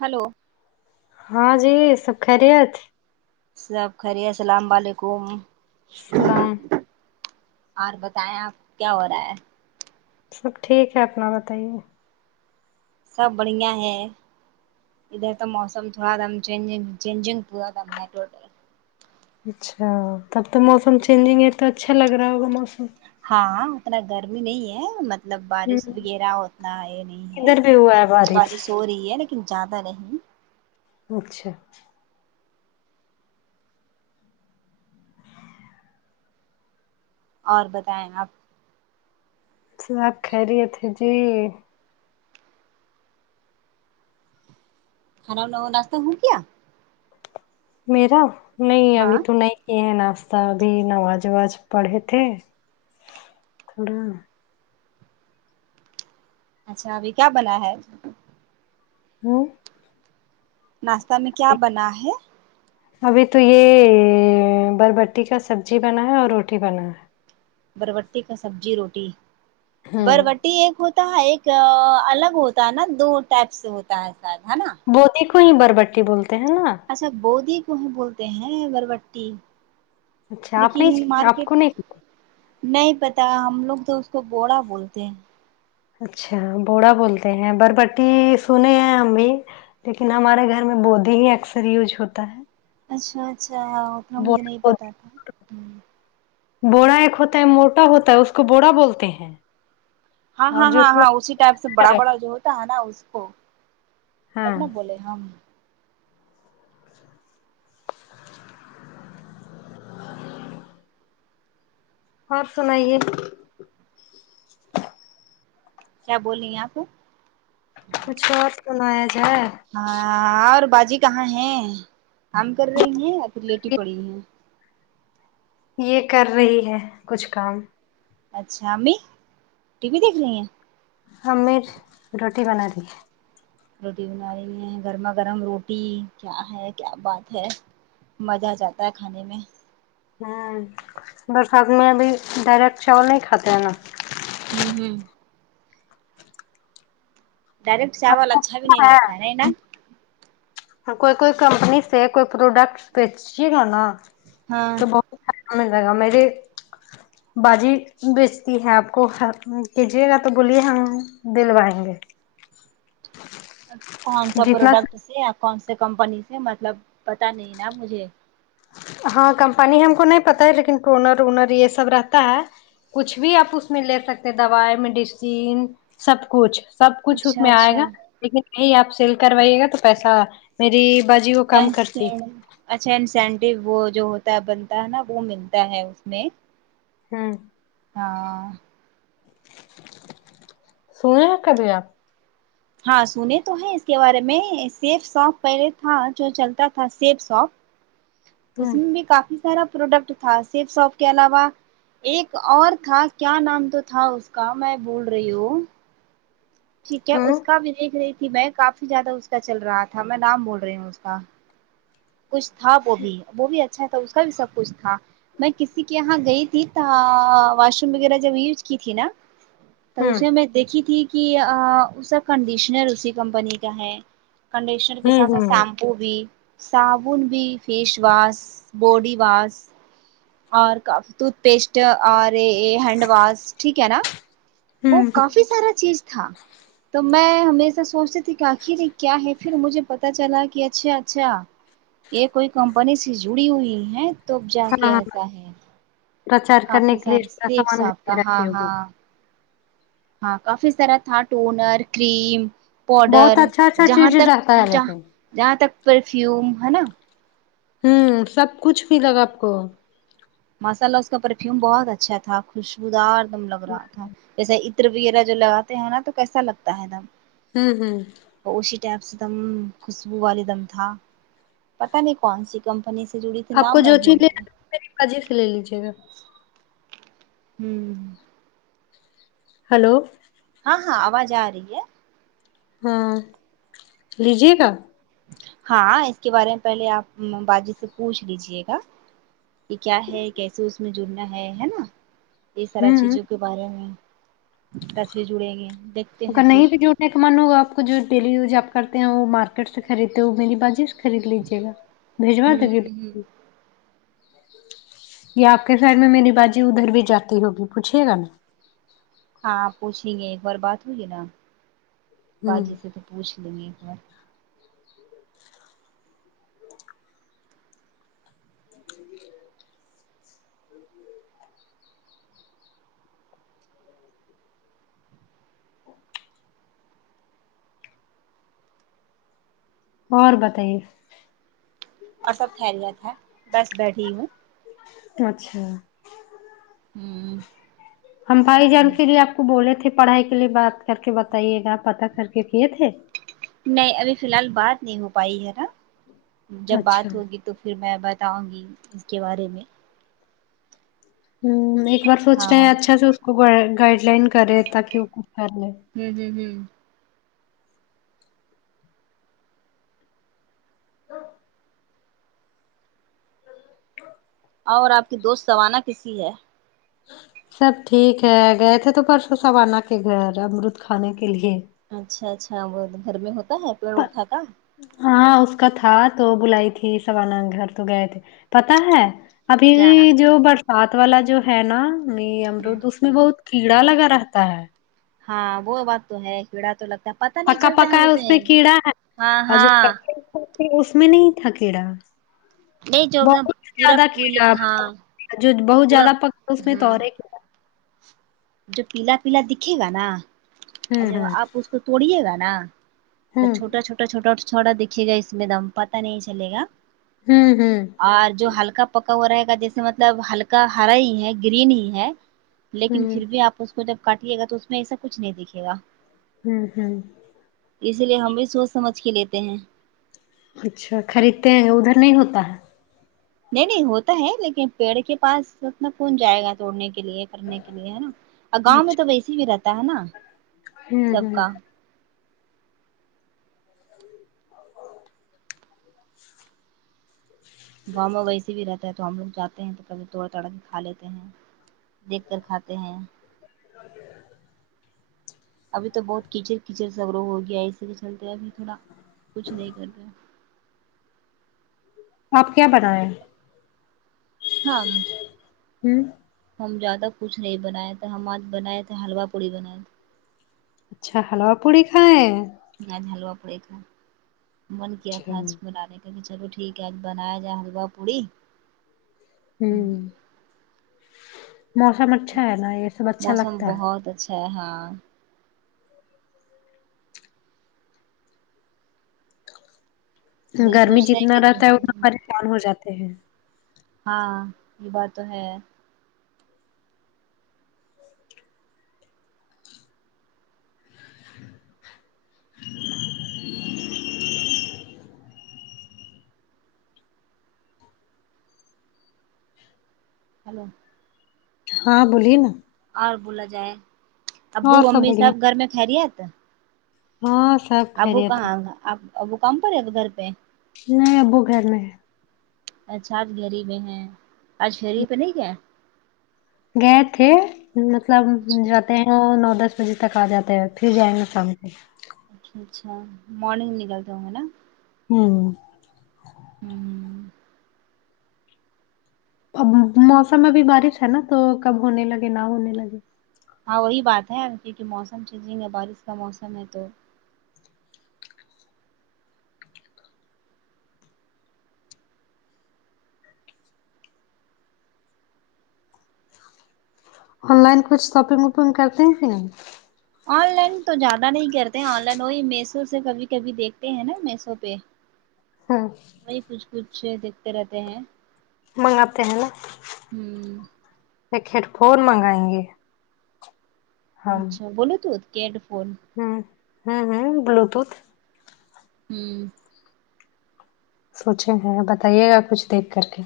hello ہاں جی سب خیریت سب خیریت سلام و علیکم سلام اور بتائیں آپ کیا ہو رہا ہے سب ٹھیک ہے اپنا بتائیے سب بڑھیا ہے ادھر تو موسم تھوڑا دم چینجنگ پورا دم ہے ٹوٹل اچھا تب تو موسم چینجنگ ہے تو اچھا لگ رہا ہوگا موسم ہاں اتنا گرمی نہیں ہے مط لب ہوں بارش وغیرہ اتنا ہے نہیں ہے ادھر بھی ہوا ہے بارش ہو رہی ہے لیکن زیادہ نہیں اچھا اور بتائیں آپ سب خیریت ہے جی کھانا وانا اور ناشتا ہوں گیا میرا نہیں ابھی ہاں تو نہیں یہ ناشتہ ابھی نماز وواز پڑھے تھے تھوڑا اچھا ابھی کیا بنا ہے ہوں ناشتہ میں کیا بنا ہے ابھی تو یہ بربٹی کا سبزی بنا ہے اور روٹی بنا ہے بربٹی کا سبزی روٹی ہوں بربٹی ایک ہو ہوتا ایک الگ ہوتا ہے نا دو ٹائپ سے ہوتا ہے شاید ہے نا بودی کو ہی بربٹی بولتے ہیں نا اچھا بودی کو ہی بولتے ہیں بربٹی اچھا آپ لیکن نہیں آپ مارکیٹ کو نہیں نہیں پتا ہم لوگ تو اس کو بوڈھا بولتے ہیں اچھا بوڑا بولتے ہیں بربٹی سنے ہیں ہم بھی لیکن ہمارے گھر میں بودی ہی اکثر یوج ہوتا ہے اچھا اچھا اتنا مجھے نہیں بوڑا پتا تھا بوڑا ایک ہوتا ہے موٹا ہوتا ہے اس کو بوڑا بولتے ہیں ہاں ہاں اور جو ہاں تھوڑا ہاں اسی ٹائپ سے بڑا بڑا جو ہوتا ہے نا اس کو تب ہاں نہ بولے ہم اور سنائیے کیا بولی آپ کچھ اور سنایا جائے ہاں اور باجی کہاں ہے کام کر رہی ہیں یا پھر لیٹی پڑی ہیں یہ کر رہی ہے کچھ کام اچھا امی ٹی وی دیکھ رہی ہیں امی روٹی بنا رہی ہے روٹی بنا رہی ہیں گرما گرم روٹی کیا ہے کیا بات ہے مزہ ا جاتا ہے کھانے میں ہاں برسات میں بھی ڈائریکٹ چاول نہیں کھاتے ہیں نا ہوں ہوں ڈائریکٹ آپ چاول کو اچھا بھی نہیں پتہ لگتا ہے نہیں نا کوئی کوئی کمپنی سے کوئی پروڈکٹ بیچیے گا نا ہاں [unintelligible] لگا میری با جی بیچتی ہے اپ کو کیجیے گا تو بولیے ہم دلوائیں گے کون سا جتنا پروڈکٹ سے یا کون سا کمپنی سے مطلب پتہ نہیں نا مجھے ہاں کمپنی ہم کو نہیں پتا ہے لیکن ٹونر وونر یہ سب رہتا ہے کچھ بھی اپ اس میں لے سکتے دوائی میڈیسین سب کچھ سب کچھ اس اچھا میں ائے گا اچھا لیکن یہی اپ سیل کروائیے گا تو پیسہ میری باجی کم کرتی [unintelligible] اچھا انسینٹو وہ جو ہوتا ہے بنتا ہے نا وہ ملتا ہے اس میں ہوں ہاں سنے ہے کبھی اپ ہاں سنے تو ہے اس کے بارے میں سیف سوپ پہلے تھا جو چلتا تھا سیف سوپ اس ہوں میں بھی کافی سارا پروڈکٹ تھا سیف ساپ کے علاوہ ایک اور تھا کیا نام تو تھا اس کا میں بھول رہی ہوں ٹھیک ہے ہوں اس کا بھی دیکھ رہی تھی میں کافی زیادہ اس کا چل رہا تھا میں نام بھول رہی ہوں اس کا کچھ تھا وہ بھی وہ بھی اچھا تھا اس کا بھی سب کچھ تھا میں کسی کے یہاں گئی تھی تا واش روم وغیرہ جب یوز کی تھی نا تو ہوں اسے میں دیکھی تھی کہ ا اس کا کنڈیشنر اسی کمپنی کا ہے کنڈیشنر کے ہوں ساتھ ہوں سیمپو بھی صابن بھی فیش واس باڈی واس اور کاف ٹوتھ پیسٹ اور ہینڈ واش ٹھیک ہے نا وہ ہوں کافی سارا چیز تھا تو میں ہمیشہ سوچتی تھی کہ اخر یہ کیا ہے پھر مجھے پتا چلا کہ اچھا اچھا یہ کوئی کمپنی سے جڑی ہوئی ہے تب جا ہاں کے ہاں آتا ہے پرچار کرنے کافی کے لیے سارے ایکسٹرا سیب سامان گھر صاحب کا میں ہاں رکھی ہاں ہوگی ہاں کافی سارا تھا ٹونر کریم پوڈر بہت اچھا اچھا جہاں چیز تک رہتا ہے ج لیکن جہاں تک پرفیوم ہے نا ہوں سب کچھ بھی لگا اپ کو ماشا اللہ اس کا پرفیوم بہت اچھا تھا خوشبودار دم لگ رہا تھا جیسے عطر بھی یہ جو نہ لگاتے ہیں نا تو کیسا لگتا ہے نہ ہوں ہوں پشی ٹیپ سے دم خوشبو والے دم تھا پتا نہیں کون سی کمپنی سے جڑی تھی آپ کو نام میں جو چیز بھول رہی ہوں لینا میری باجی لے لیجیے گا ہوں ہلو ہاں ہاں آواز آ رہی ہے ہاں لیجیے گا ہاں اس کے بارے میں پہلے آپ باجی سے پوچھ لیجیے گا کہ کیا ہے کیسے اس میں جڑنا ہے ہے نا یہ سارا ہوں چیزوں کے بارے میں کیسے جڑیں گے دیک اگر نہیں بھی جوڑنے کا من ہوگا آپ کو جو ڈیلی یوز آپ کرتے ہیں وہ مارکیٹ سے خریدتے ہو میری باجی خرید لیجے گا بھیجوا ہوں دونگی ہ یا آپ کے سائڈ میں میری باجی ادھر بھی جاتی ہوگی پوچھیے گا نا ہاں پوچھین گے ایک بار بات ہوئی نا ہوں باجی سے تو پوچھ لیں گے ایک بار [unintelligible] اور بتائیے اور سب خیریت ہے بس بیٹھی ہوں اچھا ہوں ہم بھائی جان پھر یہ آپ کو بولے تھے پڑھائی کے لیے بات کر کے بتائیے گا پتا کر کے کیے تھے نہیں ابھی فی الحال بات نہیں ہو پائی ہے نا جب اچھا بات ہوگی تو پھر میں بتاؤں گی اس کے بارے میں ہوں ایک بار سوچتے ہیں ہاں اچھا سے اس کو گائڈ لائن کرے تاکہ وہ خود کر لے ہوں ہوں ہوں تو اور آپ کی دوست سوانا کسی ہے سب ٹھیک ہے گئے تھے تو پرسوں سوانا کے گھر امرد کھانے کے لیے اچھا اچھا وہ گھر میں ہوتا ہے پیڑ اٹھا تھا ہاں اس کا تھا تو بلائی تھی سوانا گھر تو گئے تھے پتا ہے ابھی بھی کیا جو برسات والا جو ہے نا م ہ امرود اس میں وہ کیڑا لگا رہتا ہے ہاں وہ بات تو ہے کیڑا تو لگتا پتا نہیں پکا چلتا پکا ہے اسے اس میں کیڑا ہے ہاں اور جو ہاں کچے کچے اس میں نہیں تھا کیڑا نہیں جو بہت پورا زیادہ پل کیڑا ہاں جو بہت پورا زیادہ پک اس میں تو ہوں اور ایک ہے جو پیلا پیلا دیکھے گا نا ہوں اگر آپ اس کو توڑیے گا نا ہوں ہوں چھوٹا چھوٹا چھوٹا اور تھوڑا دیکھئے گا اس میں دم پتہ نہیں چلے گا ہوں ہوں اور جو ہلکا پکا ہوا رہے گا جیسے مطلب ہلکا ہرا ہی ہے گرین ہی ہے لیکن ہوں ہوں پھر بھی آپ اس کو جب کاٹیے گا تو اس میں ایسا کچھ نہیں دکھے گا ہوں ہوں اسی لیے ہم بھی سوچ سمجھ کے لیتے ہیں اچھا خریدتے ہیں ادھر نہیں ہوتا ہے نہیں نہیں ہوتا ہے لیکن پیڑ کے پاس اتنا کون جائے گا توڑنے کے لیے کرنے کے لیے ہے نا اور ہے گاؤں میں اچھا تو ویسیے بھی رہتا ہے نا ہوں سب ہوں کا [inaudible] گاؤں میں ویسے بھی رہتا ہے تو ہم لوگ جاتے ہیں تو پہلے توڑ تاڑ کے کھا لیتے ہیں دیکھ کر کھاتے ہیں [inaudible] ابھی تو بہت کیچڑ کیچڑ سا ہو گیا ایسے ہی چلتے اب تھوڑا کچھ نہیں کر رہ آپ کیا بنایا ہم ہوں ہم زیادہ کچھ نہیں بنائے تھے ہم اج بنائے تھے حلوا پوڑی بنائے تھے اچھا حلوا پوڑی کھائیں ہے آج حلوا پڑی کھائے من کیا اچھا تھا آج ہوں بنانے چلو چلو ٹھیک ہے بنایا جائے حلوا پوڑی ہوں موسم اچھا ہے نا یہ سب اچھا لگتا ہے تو ہاں وہی گرمی سوچ رہے ہیں جتنا کہ رہتا ہے اتنا پریشان ہو جاتے ہیں ہاں یہ بات تو ہے ہلو ہاں بولیے نا اور بولا جائے ابو اور امی بڑھیا سب گھر میں خیریت ہاں سب ابو خیریت ہے کہاں اب ابو کام پر ہے گھر پہ نہیں ابو گھر میں ہے اچھا آج گھر ہی میں ہے آج گری پہ نہیں گیا گئے تھے مطلب اچھا جاتے ہیں وہ نو دس بجے تک آ جاتا ہے پھر جائیں گے شام کو اچھا مارننگ نکلتے ہونگے نہ ہوں ہوں اب موسم ا بھی بارش ہے نا تو کب ہونے لگے نہ ہونے لگے ہاں وہی بات ہے کیونکہ موسم چینجنگ ہے بارش کا موسم ہے تو آن لائن کچھ شاپنگ وپنگ کرتے ہیں آن لائن تو زیادہ نہیں کرتے آن لائن وہی میسو سے کبھی کبھی دیکھتے ہیں نا میسو پہ ہوں وہی کچھ کچھ دیکھتے رہتے ہیں منگاتے ہیں نا ہوں ایک ہیڈ فون منگائیں گے اچھا بولو تو کیڈ فون ہاں ہاں ہاں بلیوٹوتھ ہوں سونچے ہیں بتائیے گا کچھ دیکھ کر کے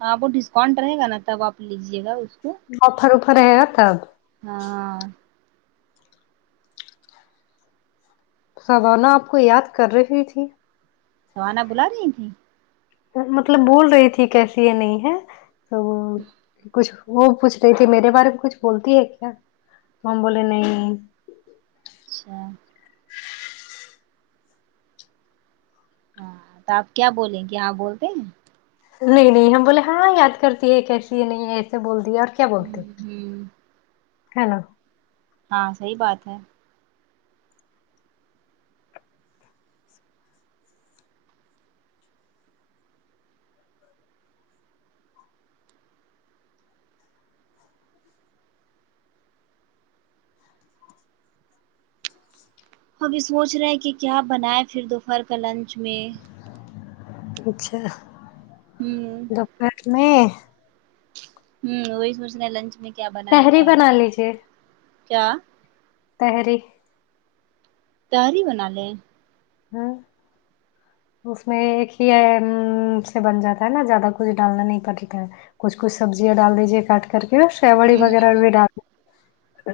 ہاں وہ ڈسکاؤنٹ رہے گا نا تب آپ لیجیے گا اس کو آوپھر اوپھر رہے گا تب ہاں سوانا آپ کو یاد کر رہی تھی سوانا بلا رہی تھیں ڈر مطلب بول رہی تھی کیسی ہے نہیں ہے تو وہ کچھ وہ پوچھ رہی تھی میرے بارے میں کچھ بولتی ہے کیا تو ہم بولے نہیں اچھا ہاں تو آپ کیا بولیں کہ کیا بولتے ہیں نہیں نہیں ہم بولے ہاں یاد کرتی ہے کیسی یہ نہیں ہے تو بول دی اب کیا بولتے ہوں ہوں ہے نا ہاں صحیح بات ہے ابھی سوچ رہے ہیں کہ کیا بنائے پھر دوپہر کا لنچ میں اچھا ہوں دوپہر میں ہوں وہی سوچ رے لنچ میں کیا بنائے تحری کیا بنا بنائے لیجے کیا تہری تہری بنالے ہاں اس میں ایک ہی ہے امم سے بن جاتا ہے نا زیادہ کچھ ڈالنا نہیں پڑتا ہے کچھ کچھ سبزیاں ڈال دیجے کاٹ کر کے سیوڑی ہوں ہوں وغیرہ ہوں بھی ڈال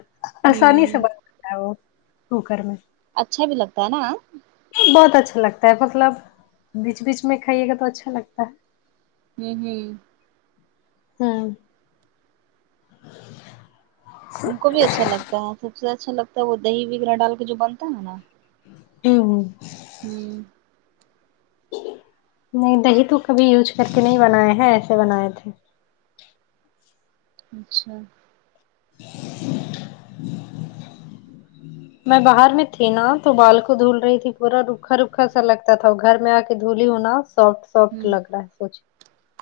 آسانی سے ہوں بن ہوو کوکر میں اچھا بھی لگتا ہے نا بہت اچھا لگتا ہے مطلب بیچ بیچ میں کھائیے گا تو اچھا لگتا ہے ہوں ہوں ہاں ہم کو بھی اچھا لگتا ہے سب سے اچھا لگتا ہے وہ دہی وغیرہ ڈال کے جو بنتا ہےنا کیوں ہوں نہیں دہی تو کبھی یوز کر کے نہیں بنائے ہیں ایسے بنائے تھے اچھا میں باہر میں تھی نا تو بال کو دھول رہی تھی پورا روکھا روکھا سا لگتا تھا گھر میں آ کے دھولی ہوں نا سوفٹ سوفٹ ہوں لگ رہا ہے سچ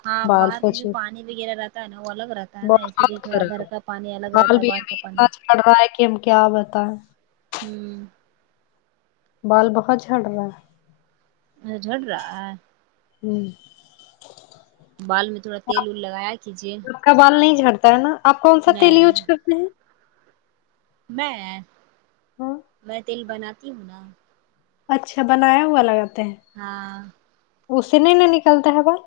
ہاں باہر کا جو پانی وغیرہ رہتا ہے نا وہ الگ رہتا ہے نا اسی لیے بہت تھوڑا گھر کا پانی الگ رہتا ہے باہر کا پانی پڑ رہا ہے کی ہم کیا بتاے ہوں بال بہت جھڑ رہے میرا جھڑ رہا ہے ہوں بال میں تھوڑا تیل ول لگایا کیجے آپ کا بال نہیں جھڑتا ہے نا آپ کون سا تیل نہیں یوج کرتے ہیں میں ہاں میں تیل بناتی ہوں نا اچھا بنایا ہوا لگاتے ہیں ہاں اسی نے نہیں نکلتا ہے بال